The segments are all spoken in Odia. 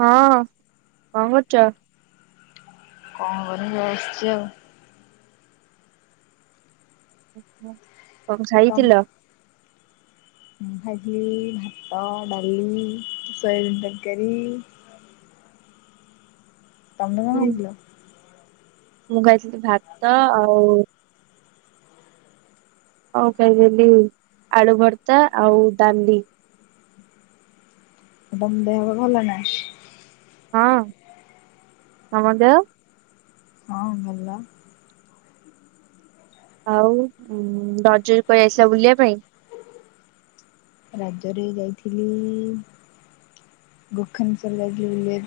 ହଁ କଣ କରୁଚ କଣ କରିବି ବସିଛି ଆଉ କଣ ଖାଇଥିଲ? ଭାଜଲି ଭାତ ଡାଲି ସୟାବି ତରକାରୀ। [inaudible] ତମେ କଣ ମୁଁ ଆଇଥିଲ ମୁଁ ଖାଇଥିଲି ଭାତ ଆଉ ଆଉ ଖାଇଦେଲି ଆଳୁ ଭର୍ତା ଆଉ ଡାଲି। ଆଉ ତମ ଦେହ ଭଲ ନା? ହଁ ତମ ଦେହ? ହଁ ଭଲ। ଆଉ ରଜ ରେ କୁଆଡ଼େ ଯାଇଥିଲ ବୁଲିବା ପାଇଁ? ରାଜରେ ଯାଇଥିଲି [unintelligible] ତାପରେ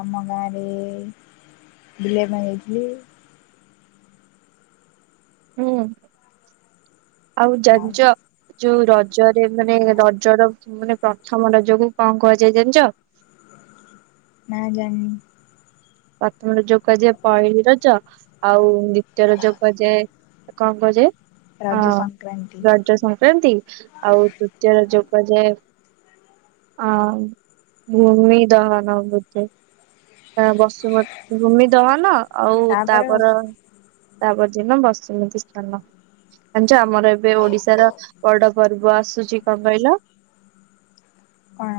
ଆମ ଗାଁରେ ବୁଲିବା ପାଇଁ ଯାଇଥିଲି। ହୁଁ ଆଉ ଜାନଚ ଯୋଉ ରଜରେ ମାନେ ରଜ ର ମାନେ ପ୍ରଥମ ରଜକୁ କଣ କୁହାଯାଏ ଜାଣିଚ? ନା ଜାଣିନି। ପ୍ରଥମ ରଜ କୁ କୁହାଯାଏ ପହିଲି ରଜ ଆଉ ଦ୍ଵିତୀୟ ରଜ କୁହାଯାଏ କଣ କୁଆଯାଏ? ରଜ ହଁ ସଂକ୍ରାନ୍ତି ରଜ ସଂକ୍ରାନ୍ତି ଆଉ ତୃତୀୟ ରଜ କୁ କୁଆଯାଏ ଆ ଭୂମି ଦହନ ବୋଧେ ବସୁ ଭୂମି ଦହନ ଆଉ ତାପରେ ତାପର ତା ପର ଦିନ ବସୁମତୀ ସ୍ନାନ। ଜାଣିଚ ଆମର ଏବେ ଓଡିଶାର ବଡ ପର୍ବ ଆସୁଛି କଣ କଇଲ? କଣ?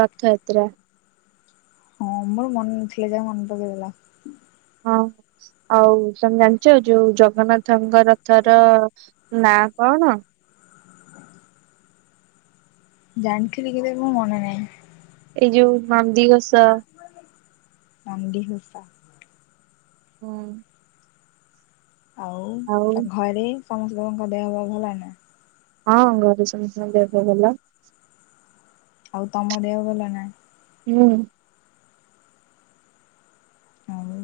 ରଥଯାତ୍ରା। ହଁ ମୋର ମନେ ନଥିଲେ ଯାହା ହଉ ମନେ ପକେଇ ଦେଲ। ହଁ। ଆଉ ତମେ ଜାଣିଚ ଯୋଉ ଜଗନ୍ନାଥଙ୍କ ରଥ ର ନାଁ କଣ? ଜାଣିଥିଲି କିନ୍ତୁ ଏବେ ମୋର ମନେ ନାହିଁ। ଏଇ ଯୋଉ ନନ୍ଦିଘୋଷ। ନନ୍ଦିଘୋଷ। ହୁଁ। ଆଉ ତା ଘରେ ସମସ୍ତଙ୍କ ଦେହ ପା ଭଲ ନା? ହଁ ଘରେ ସମସ୍ତ ଙ୍କ ଦେହ ପା ଭଲ। ଆଉ ତମ ଦେହ ଭଲ ନା? ହୁଁ। ଆଉ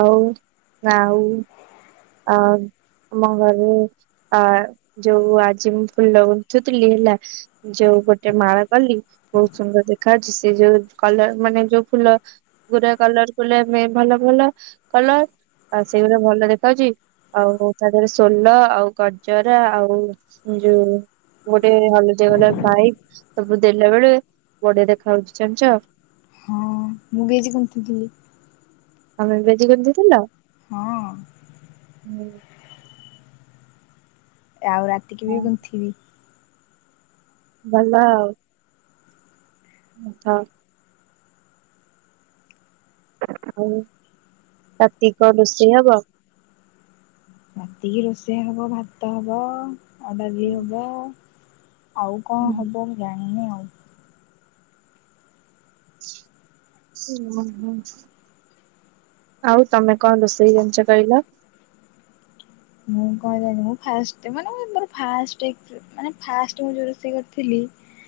ଆଉ ଆଉ ଆ ଆମ ଘରେ ଆ ଯୋଉ ଆଜି ମୁଁ ଫୁଲ ଗୁନ୍ତୁଥିଲି ହେଲା ଯୋଉ ଗୋଟେ ମାଳ କଲି ବହୁତ ସୁନ୍ଦର ଦେଖାଯାଉଚି ସେ ଯୋଉ କଲର ମାନେ ଯୋଉ ଫୁଲ ଗୁରା କଲର କଲେ ଆମେ ଭଲ ଭଲ କଲର ଆଉ ସେଇଗୁଡା ଭଲ ଦେ ଖାଉଚି ଆଉ ତା ଧୀଅରେ ସୋଲ ଆଉ ଗଜରା ଆଉ ଯଉ ଗୋଟେ ହଲଦିଆ ଭାଇପସ୍ ତାକୁ ଦେଲା ବେଳେ ବଢିଆ ଦେଖା ହାଉଛି ଜଣିଚ। ହଁ ମୁଁ ବି ଆଜି ଗୁନ୍ତୁଥୁଲି। ତମେ ବି ଆଜି ଗୁନ୍ଥିଥିଲ? ହଁ ଆଉ ରାତିକି ହଁ ବି ଗୁନ୍ଥିବି। ଭଲ ଆଉ। ଆଛା। ଆଉ ରାତିକି କଣ ରୋଷେଇ ହବ? ରାତିକି ରୋଷେଇ ହବ ଭାତ ହବ ଡାଲି ହବ। ଆଉ କଣ ହୁଁ ହବ ମୁଁ ଜାଣିନି ଆଉ। ଓ ହୋ। ଆଉ ତମେ କଣ ରୋଷେଇ ଜାଣିଚ କଇଲ? ମୁଁ [unintelligible] ମୁଁ ଫାର୍ଷ୍ଟ ମାନେ ମୁଁ ଫାର୍ଷ୍ଟ ମାନେ ଫାର୍ଷ୍ଟ ମୁଁ ଯୋଉ ରୋଷେଇ କରିଥିଲି।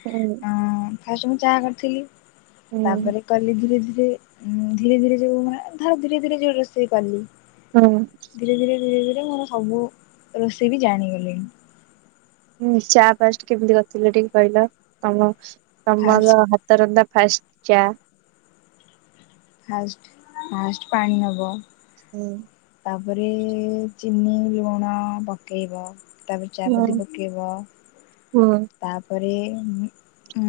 ହୁଁ। ଫାଷ୍ଟ୍ ମୁଁ ଚାହା କରିଥିଲି ହୁଁ ତାପରେ କଲି ଧୀରେ ଧୀ [unintelligible] ଧୀରେ ଧୀରେ ଯୋଉ ମାନେ ଧର ଧୀରେ ଧୀରେ ଯୋଉ ରୋଷେଇ କଲି। ହୁଁ ଧୀରେ ଧୀରେ ଧୀରେ ଧୀରେ ମୋର ସବୁ ରୋଷେଇ ବି ଜାଣିଗଲିଣି। ହଁ ଚା ଫାଷ୍ଟ୍ କେମିତି କରିଥିଲେ ଟିକେ କହିଲ ତମ ଫାଷ୍ଟ ତମର ହାତ ରନ୍ଧା। ଫାର୍ଷ୍ଟ ଚା। ଫାଷ୍ଟ୍ ଫାଷ୍ଟ୍ ପାଣି ନବ। ହୁଁ। ତାପରେ ଚିନି ଲୁଣ ପକେଇବ। ତାପରେ ଚାପତି ହୁଁ ପକେଇବ ହୁଁ। ତାପରେ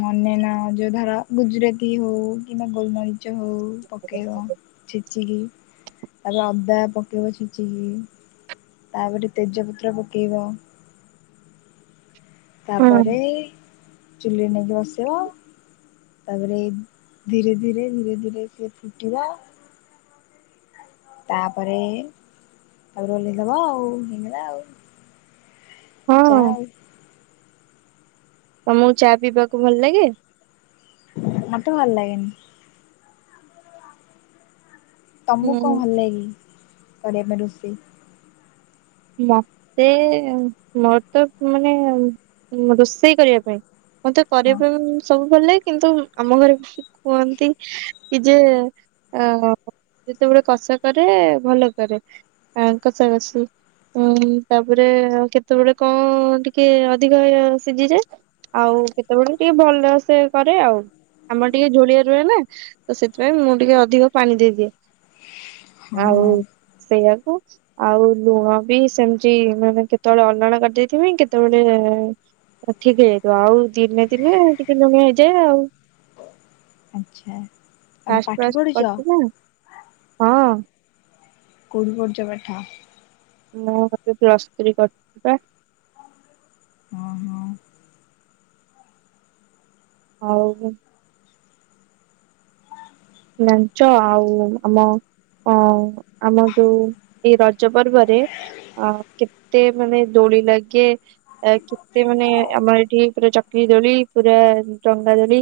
ମନେ ନା ଯୋଉ ଧର ଗୁଜୁରାତି ହଉ କିମ୍ବା ଗୋଲମରିଚ ହଉ। ପକେଇବ ଛେଚିକି ତାପରେ ଅଦା ପକେଇବ ଛେଚିକି। ତାପରେ ତେଜପତ୍ର ପକେଇବ। ହଁ ତାପରେ ଚୁଲି ନେଇକି ବସେଇବ। ତାପରେ ଏଇ ଧୀରେ ଧୀରେ ଧୀରେ ଧୀରେ ସିଏ ଫୁଟିବ। ତାପରେ ତାପରେ ଉଲେଇ ଦବ ଆଉ ହେଇଗଲା ଆଉ। ଚା ହଁ ଆଉ ତମକୁ ଚା ପିଇବାକୁ ଭଲ ଲାଗେ? ମତ ଭଲ ଲାଗେନି। ତମକୁ କଣ ହୁଁ ଭଲ ଲାଗେ କିି କରିବାକୁ ରୋଷେଇ? ମତେ ମୋର ତ ମାନେ ରୋଷେଇ କରିବା ପାଇଁ। ମତେ କରିବା ହଁ ପାଇଁ ସବୁ ଗଲେ କିନ୍ତୁ ଆମ ଘରେ କୁହନ୍ତି ଯେ [unintelligible] କଷା କରେ ଭଲ କରେ କଷା କଷି। ହଁ ତାପରେ ଆ କେତେବେଳେ କଣ ଟିକେ ଅଧିକ ସିଜି ଯାଏ। ଆଉ କେତେବେଳେ ଟିକେ ଭଲରେ ସେ କରେ ଆଉ। ଆମର ଟିକେ ଝୋଲିଆ ରୁହେ ନା ତ ସେଥିପାଇଁ ମୁଁ ଟିକେ ଅଧିକ ପାଣି ଦେଇଦିଏ। ଆଉ ହଁ ସେଇଆକୁ ଆଉ ଲୁଣ ବି ସେମିତି ମାନେ କେତେବେଳେ ଅଲଣା କରିଦେଇଥିବି କେତେବେଳେ ଠିକ୍ ହେଇଯାଇଥିବ ଆଉ ଦିନେ ଦିନେ ଟିକେ ଲୁଣିଆ ହେଇଯାଏ ଆଉ ଆଚ୍ଛା ତମେ ଫାଷ୍ଟ ପାଠ ଫାଷ୍ଟ ପଢୁଛ କରୁଛି ନା ହଁ। କୋଉଠି ପଢୁ଼ଚ ପାଠ? ମୁଁ ଏବେ ପ୍ଲସ୍ ଥ୍ରୀ କରିଛି ପା। ହଁ ହଁ ଆଉ- ଜାଣିଛ ଆଉ ଆମ ହଁ ଆମର ଯୋଉ ଏଇ ରଜ ପର୍ବରେ ଅ କେତେ ମାନେ ଦୋଳି ଲାଗେ କେତେ ମାନେ ଆମର ଏଠି ଚକ୍ରୀ ଦୋଳି ପୁରା ଡଙ୍ଗା ଦୋଳି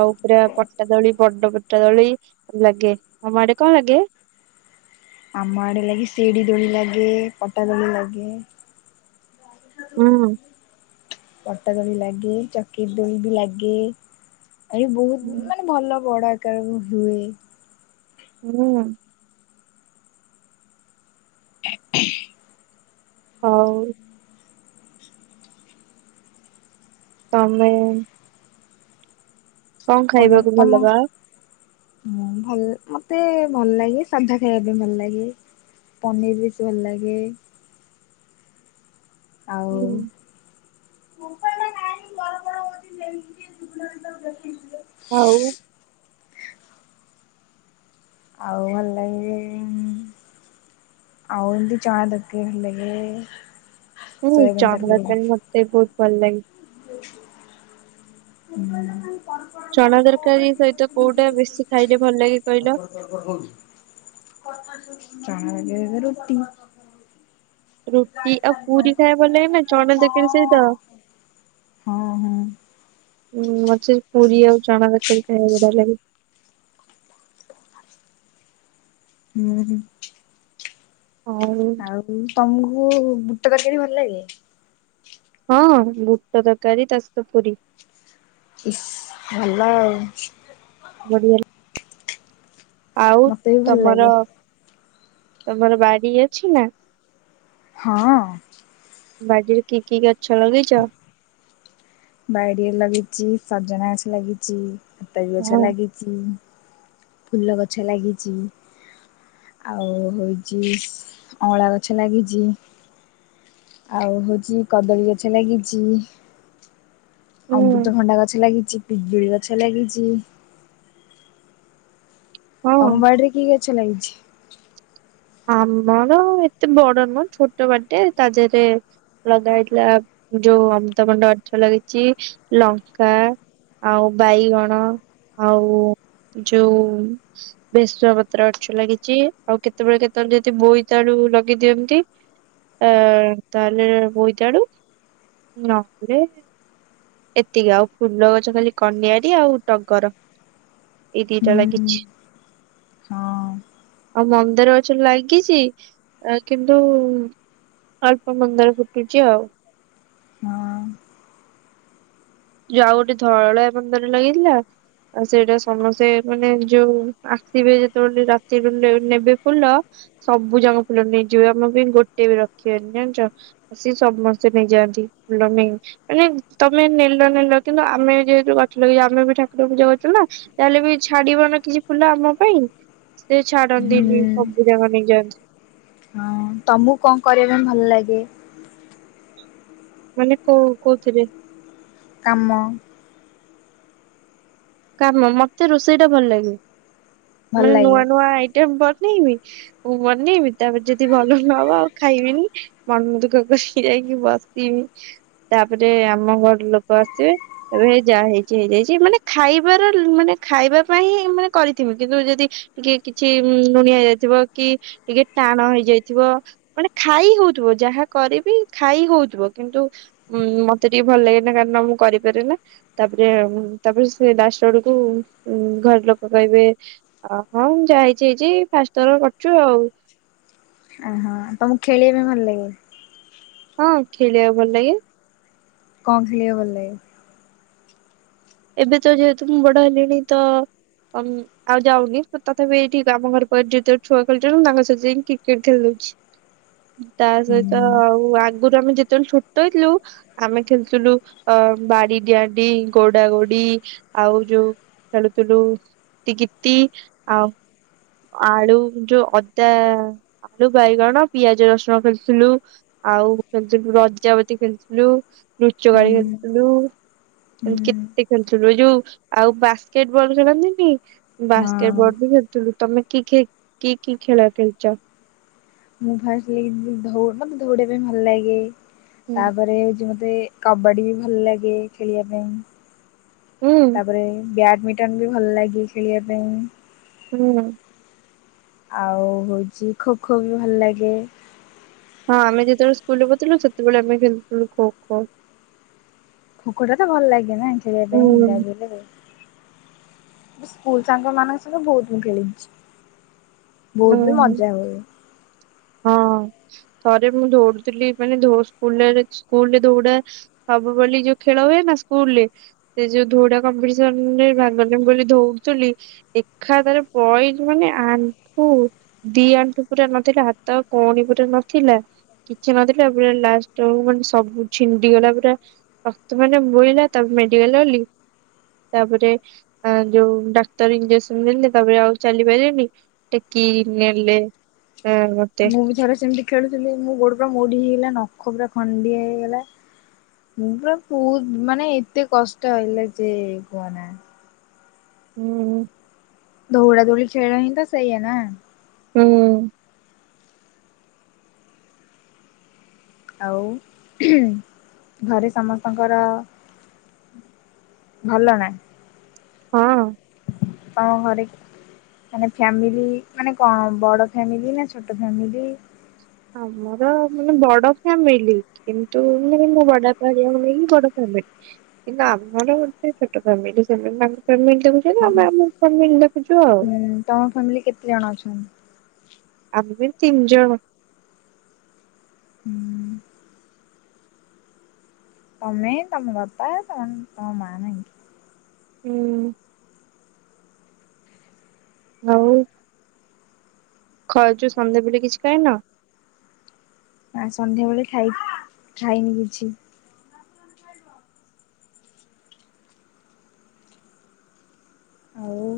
ଆଉ ପୁରା ପଟା ଦୋଳି ବଡ଼ ଦୋଳି ଲାଗେ ତମ ଆଡ଼େ କଣ ଲାଗେ? ଆମ ଆଡ଼େ ଲାଗି ସିଡ଼ି ଦୋଳି ଲାଗେ ପଟା ଦୋଳି ଲାଗେ। ହୁଁ। ପଟା‌ ଦୋଳି ଲାଗେ ଚକ୍ରି ଦୋଳି ବି ଲାଗେ। ଆ ବହୁତ୍ ମାନେ ଭଲ ବଡ଼ ଆକାର ରେ ହୁଏ। ହୁଁ। ହଉ। ତମେ କଣ ଖାଇବାକୁ ଭଲ ପାଅ? ହଁ ଭଲ ମତେ ଭଲ ଲାଗେ ସାଧା ଖାଇବା ବି ଭଲ ଲାଗେ। ପନିର ବେସି ଭଲ ଲାଗେ। ଆଉ ହୁଁ ମୋପ ନା କାଇଁକି ବଡ ବଡ ହଉଛି ସେମ ଆଉ ଆଉ ଭଲ ଲାଗେ। [unintelligible] ହୁଁ ସୋୟାବିନ୍ ଚଲା ତରକାରୀ ହୁଁ। କ ମତେ ବହୁତ ଭଲ ଲାଗେ। ଚଣା ତରକାରୀ ଚଣା ଦରକାର ସହିତ କୋଉଟା ବେଶୀ ଖାଇଲେ ଭଲ ଲାଗେ କହିଲ? ଚାବେ ରୁଟି। ରୁଟି ଆଉ ପୁରୀ ଖାଇବା କୁ ଭଲ ଲାଗେ ନା ଚଣା ତରକରି ସହିତ? ହଁ ହଁ ହୁଁ ମତେ ପୁରୀ ଆଉ ଚଣା ତରକାରୀ ଖାଇବାକୁ ବଢିଆ ଲାଗେ ହୁଁ ହୁଁ ଆଉ ଆଉ ତମକୁ ବୁଟ ତରକାରୀ ଭଲ ଲାଗେ। ହଁଁ ବୁଟ ତରକାରୀ ତା ସହିତ ପୁରୀ ଇସ୍ ଭଲ ଆଉ ବଡିିଆ ଆଉ ମତେ ବି ଭଲ ତମର ଲାଗେ ତମର ବାରି ଅଛି ନା ହଁ ବାଡ଼ିରେ କି କି ଗଛ ଲଗେଇଛ? ବାଡ଼ିରେ ଲଗେଇଛି ସଜନା ଗଛ ଲାଗିଛି ହତାରୀ ଗଛ ହଁ ଲାଗିଛି। ଫୁଲ ଗଛ ଲାଗିଛି। ଆଉ ହଉଛି ଅଁଳା ଗଛ ଲାଗିଛି। ଆଉ ହଉଛି କଦଳୀ ଗଛ ଲାଗିଛି। ହୁଁ ଅମୃତଭଣ୍ଡା ଗଛ ଲାଗିଛି ପିଜୁଳି ଗଛ ଲାଗିଛି। ହଁ। ତମ ବାଡିରେ କି ଗଛ ଲାଗିଛି? ଆମର ଏତେ ବଡ ନୁହଁ ଛୋଟ ବାରିଟେ ତାଦେହରେ ଲଗାହେଇଥିଲା ଯୋଉ ଅମୃତଭଣ୍ଡା ଗଛ ଲାଗିଛି ଲଙ୍କା ଆଉ ବାଇଗଣ ଆଉ ଯୋଉ ବେଶୁଆ ପତ୍ର ଅଛ ଲାଗିଛି ଆଉ କେତେ କେତେବେଳେ କେତେବେଳେ ଯଦି ବୋଇତାଳୁ ଲଗେଇ ଦିଅନ୍ତି। ଆ ତାହାଲେ ବୋଇତାଳୁ ନହେଲେ ଏତିକି ଆଉ ଫୁଲ ଗଛ ଖାଲି କନଆରି ଆଉ ଟଗର। ହୁଁ ଏଇଦିଇଟା ଲାଗିଛି। ହଁ ଆଉ ମନ୍ଦାର ଗଛ ଲାଗିଛି କିନ୍ତୁ ଅଳ୍ପ ମନ୍ଦାର ଫୁଟଟୁଛି ଆଉ ହଁ ଯଉ ଆଉ ଗୋଟେ ଧଳା ମନ୍ଦାର ଲାଗିଥିଲା ଆଉ ସେଇଟା ସମସ୍ତେ ମାନେ ଯୋଉ ଆସିବେ ଯେତେବେଳେ ରାତିରୁ ନେବେ ଫୁଲ ସବୁଯାଙ୍କ ଫୁଲ ନେଇଯିବେ ଆମର ବି ଗୋଟେ ବି ରଖିବେନି ଜାଣିଛ ସିଏ ସମସ୍ତେ ନେଇଯାଆନ୍ତି ମାନେ ତମେ ନେଲେ ନେଲ ନେଲ କିନ୍ତୁ ଆମେ ଯେହେତୁ ଗଛ ଲଗେଇଛୁ ଆମେ ଠାକୁର ପୂଜା କରୁଛୁନା ତାହଲେ ବି ଛାଡିବ ନା କିଛି ଫୁଲ ଆମ ପାଇଁ ସେ ହୁଁ ଛାଡନ୍ତିନି ସବୁଯାଙ୍କ ନେଇଯାଆନ୍ତି ହଁ ତମକୁ କଣ କରିବା ପାଇଁ ଭଲ ଲାଗେ ମାନେ କଉ କୋଉଥିରେ କାମ କାମ ମତେ ରୋଷେଇଟା ଭଲ ଲାଗେ ଭଲ ମାନେ ଲାଗେ ନୂଆ ନୂଆ ଆଇଟମ ବନେଇବି ମୁଁ ବନେଇବି ତାପରେ ଯଦି ଭଲ ନ ହବ ଆଉ ଖାଇବିନି ମନ ଦୁଃଖ କରିକି ଯାଇି କି ବସିବି ତାପରେ ଆମ ଘର ଲୋକ ଆସିବେ କହିବେ ଯାହା ହେଇଛି ହେଇଯାଇଛି ମାନେ ଖାଇବାର ମାନେ ଖାଇବା ପାଇଁ ହିଁ ମାନେ କରିଥିବି କିନ୍ତୁ ଯଦି ଟିକେ କିଛି ଲୁଣିଆ ହୋଇଯାଇଥିବା କି ଟିକେ ଟାଣ ହେଇଯାଇଥିବ, ମାନେ ଖାଇ ହଉଥିବ ଯାହା କରିବି ଖାଇ ହଉ ଥିବ କିନ୍ତୁ ମତେ ଟିକେ ଭଲ ଲାଗେନା କାରଣ ମୁଁ କରିପାରେନା ତାପରେ ତାପରେ ସେ ଲାଷ୍ଟ ଆଡ଼କୁ ଘର ଲୋକ କହିବେ ହଁ ଯାହା ହେଇଚି ହେଇଚି ଫା ଷ୍ଟ ଥର କରୁଚୁ ଆଉ। ଓହୋ ତମକୁ ଖେଳିବା ପାଇଁ ଭଲ ଲାଗେ? ହଁ ଖେଳିବାକୁ ଭଲ ଲାଗେ। କଣ ଖେଳିବାକୁ ଭଲ ଲାଗେ? ଏବେ ତ ଯେହେତୁ ମୁଁ ବଡ ହେଲିଣି ତ ଅ ଆଉ ଯାଉନି, ତଥାପି ଏଇଠି ଆମ ଘର ପାଖରେ ଯେ ଛୁଆ ଖେଳୁଛନ୍ତି! ତାଙ୍କ ସାଙ୍ଗରେ ଯାଇ କ୍ରିକେଟ ଖେଲିଦ [inaudible] ତା ସହିତ ହୁଁ ଆଉ ଆଗରୁ ଆମେ ଯେତେବେଳେ ଛୋଟ ହେଇଥିଲୁ, ଆମେ ଖେଳୁଥିଲୁ ଅ ଅ ବାଡି ଡିଆଁ ଡିଇଁ ଗୋ ଡାଗୋଡି ଆଉ ଯୋଉ ଖେଳୁଥିଲୁ କିତୀ କିତି ଆଉ ଆଳୁ ଯୋ ଅଦା ଆଳୁ ବାଇଗଣ ପିଆଜ ରସୁଣ ଖେଳିଥିଲୁ, ଆଉ ଖେଳିଥିଲୁ ରଜାବତୀ ଖେଳିଥିଲୁ। ଲୁଚକାଳି ହୁଁ। ଖେଳୁଥିଲୁ, ଏମିତି କେତେ ଖେଳିଥିଲୁ। ଏ ଯୋଉ ଆଉ ବାସ୍କେଟ ବଲ୍ ଖେଳନ୍ତିନି ବାସ୍କେଟ ହଁ। ବଲ ବି ଖେଳୁଥିଲୁ। ତମେ କି ଖି କି କି ଖେଳ ଖେଲିଚ? ମୁଁ ଫାଷ୍ଟ ହେଇ ଧୋ ମାନେ ଦଉଡିବା ପାଇଁ ଭଲ ଲାଗେ। ହୁଁ ତାପରେ ଯଉ ରେ କବାଡି ବି ଭଲ ଲାଗେ ଖେଳିବା ପାଇଁ। ହୁଁ ତାପରେ ବ୍ୟାଡ ମିଟନ ବି ଭଲ ଲାଗେ ଖେଳିବା ପାଇଁ। ହୁଁ। ଆଉ ହଉଚି ଖୋ ଖୋ ବି ଭଲ ଲାଗେ। ଆମେ ଯେତେବେଳେ ସ୍କୁଲରେ ପଥିଲୁ ସେତେବେଳେ ଆମେ ଖେଳୁଥିଲୁ ଖୋ ଖୋ ଖୋ ଖୋ ଟା ତ ଭଲ ଲାଗେ ନା ଖେଳିବା ପାଇଁ ହୁଁ ଯାହାବି ହେଲେ ସ୍କୁଲ ସାଙ୍ଗ ମାନଙ୍କ ସହିତ ବହୁତ ମୁଁ ଖେଳିଚି। ବହୁତ ବି ହୁଁ ମଜା ହଏ। ହଁ ଥରେ ମୁଁ ଦୌଡଥିଲି ମାନେ ଧୋ ସ୍କୁଲ୍ ସ୍କୁଲରେ ଦୌଡ଼ା ସବୁ ବୋଲି ଯୋଉ ଖେଳ ହୁଏ ନା ସ୍କୁଲ ରେ। ସେ ଯୋଉ ଧଉଡା କମ୍ପିଟିସନ ରେ ଭାଗ ନେମି ବୋଲି ଧଉ ତୁଲୀ ଏକା ଥରେ ପକେଇଲି ମାନେ ଆନ ଠୁ ଦି ଆଣ୍ଠୁ ପୁରା ନଥିଲା ହାତ ଆଉ କହୁଣୀ ପୁରା ନଥିଲା। କିଛି ନଥିଲା ପୁରା ଲାଷ୍ଟ ବେଳୁକୁ ମାନେ ସବୁ ଛିଣ୍ଡିଗଲା। ପୁରା ରକ୍ତ ମାନେ ବୋଇଲା ତାପ ମେଡ଼ିକାଲ ଗଲି। ତାପରେ ଅ ଯୋଉ ଡାକ୍ତର ଇଞଜେକ୍ସନ ଦେଲେ, ତାପରେ ଆଉ ଚାଲି ପାରିଲିନି। ଟେକିକି ନେଲେ। ମତେ ମୁଁ ବି ଥରେ ସେମିତି ଖେଳୁଥିଲି ମୋ ଗୋଡ ପୁରା ମୋଡି ହେଇଗଲା, ନଖ ପୁରା ଖଣ୍ଡିଆ ହେଇଗଲା। ମୁ ପୁରା ବହୁତ ମାନେ ଏତେ କଷ୍ଟ ହେଇଲା ଯେ କୁହନା। ହୁଁ। ଧୌଡା ଧୌଡି ଖେଳ ହିଁ ତ ସେଇଏ ନା। ହୁଁ। ଆଉ ଘରେ ସମସ୍ତଙ୍କର ଭଲ ନା। ହଁ। ତମ ଘରେ ମାନେ ଫ୍ୟାମିଲି ମାନେ କଣ, ବଡ ଫ୍ୟାମିଲି ନା ଛୋଟ ଫାମିଲି? ଆମର ମାନେ ବଡ ଫ୍ୟାମିଲି। କିନ୍ତୁ ମାନେ ମୋ ବଡବାପା ହରିକା କୁ ନେଇକି ବଡ ଫ୍ୟାମିଲ। କିନ୍ତୁ ଆମର ଗୋଟେ ଛୋଟ ଫ୍ୟାମିଲି। ସେମାନେ ତାଙ୍କ ଫ୍ୟାମିଲୀ ଦେଖୁଚନ୍ତି ଆମେ ଆମ ଫ୍ୟାମିଲୀ ଦେଖ ହୁଁ ତମ ଫ୍ୟାମିଲି କେତେ ଜଣ ଅଛନ୍ତି? ଆମ ବି ତିନ ଜଣ। ହୁଁ ତମେ ତମ ବାପା, ତମେ ତମ ମା ନାହିଁ କି? ହୁଁ। ନାଉ [unintelligible] ସନ୍ଧ୍ୟା ବେଳେ କିଛି ଖାଇନ? ଆ ସନ୍ଧ୍ୟାବେେଳେ ଖାଇ ଖାଇନି କିଛି। ଆଉ।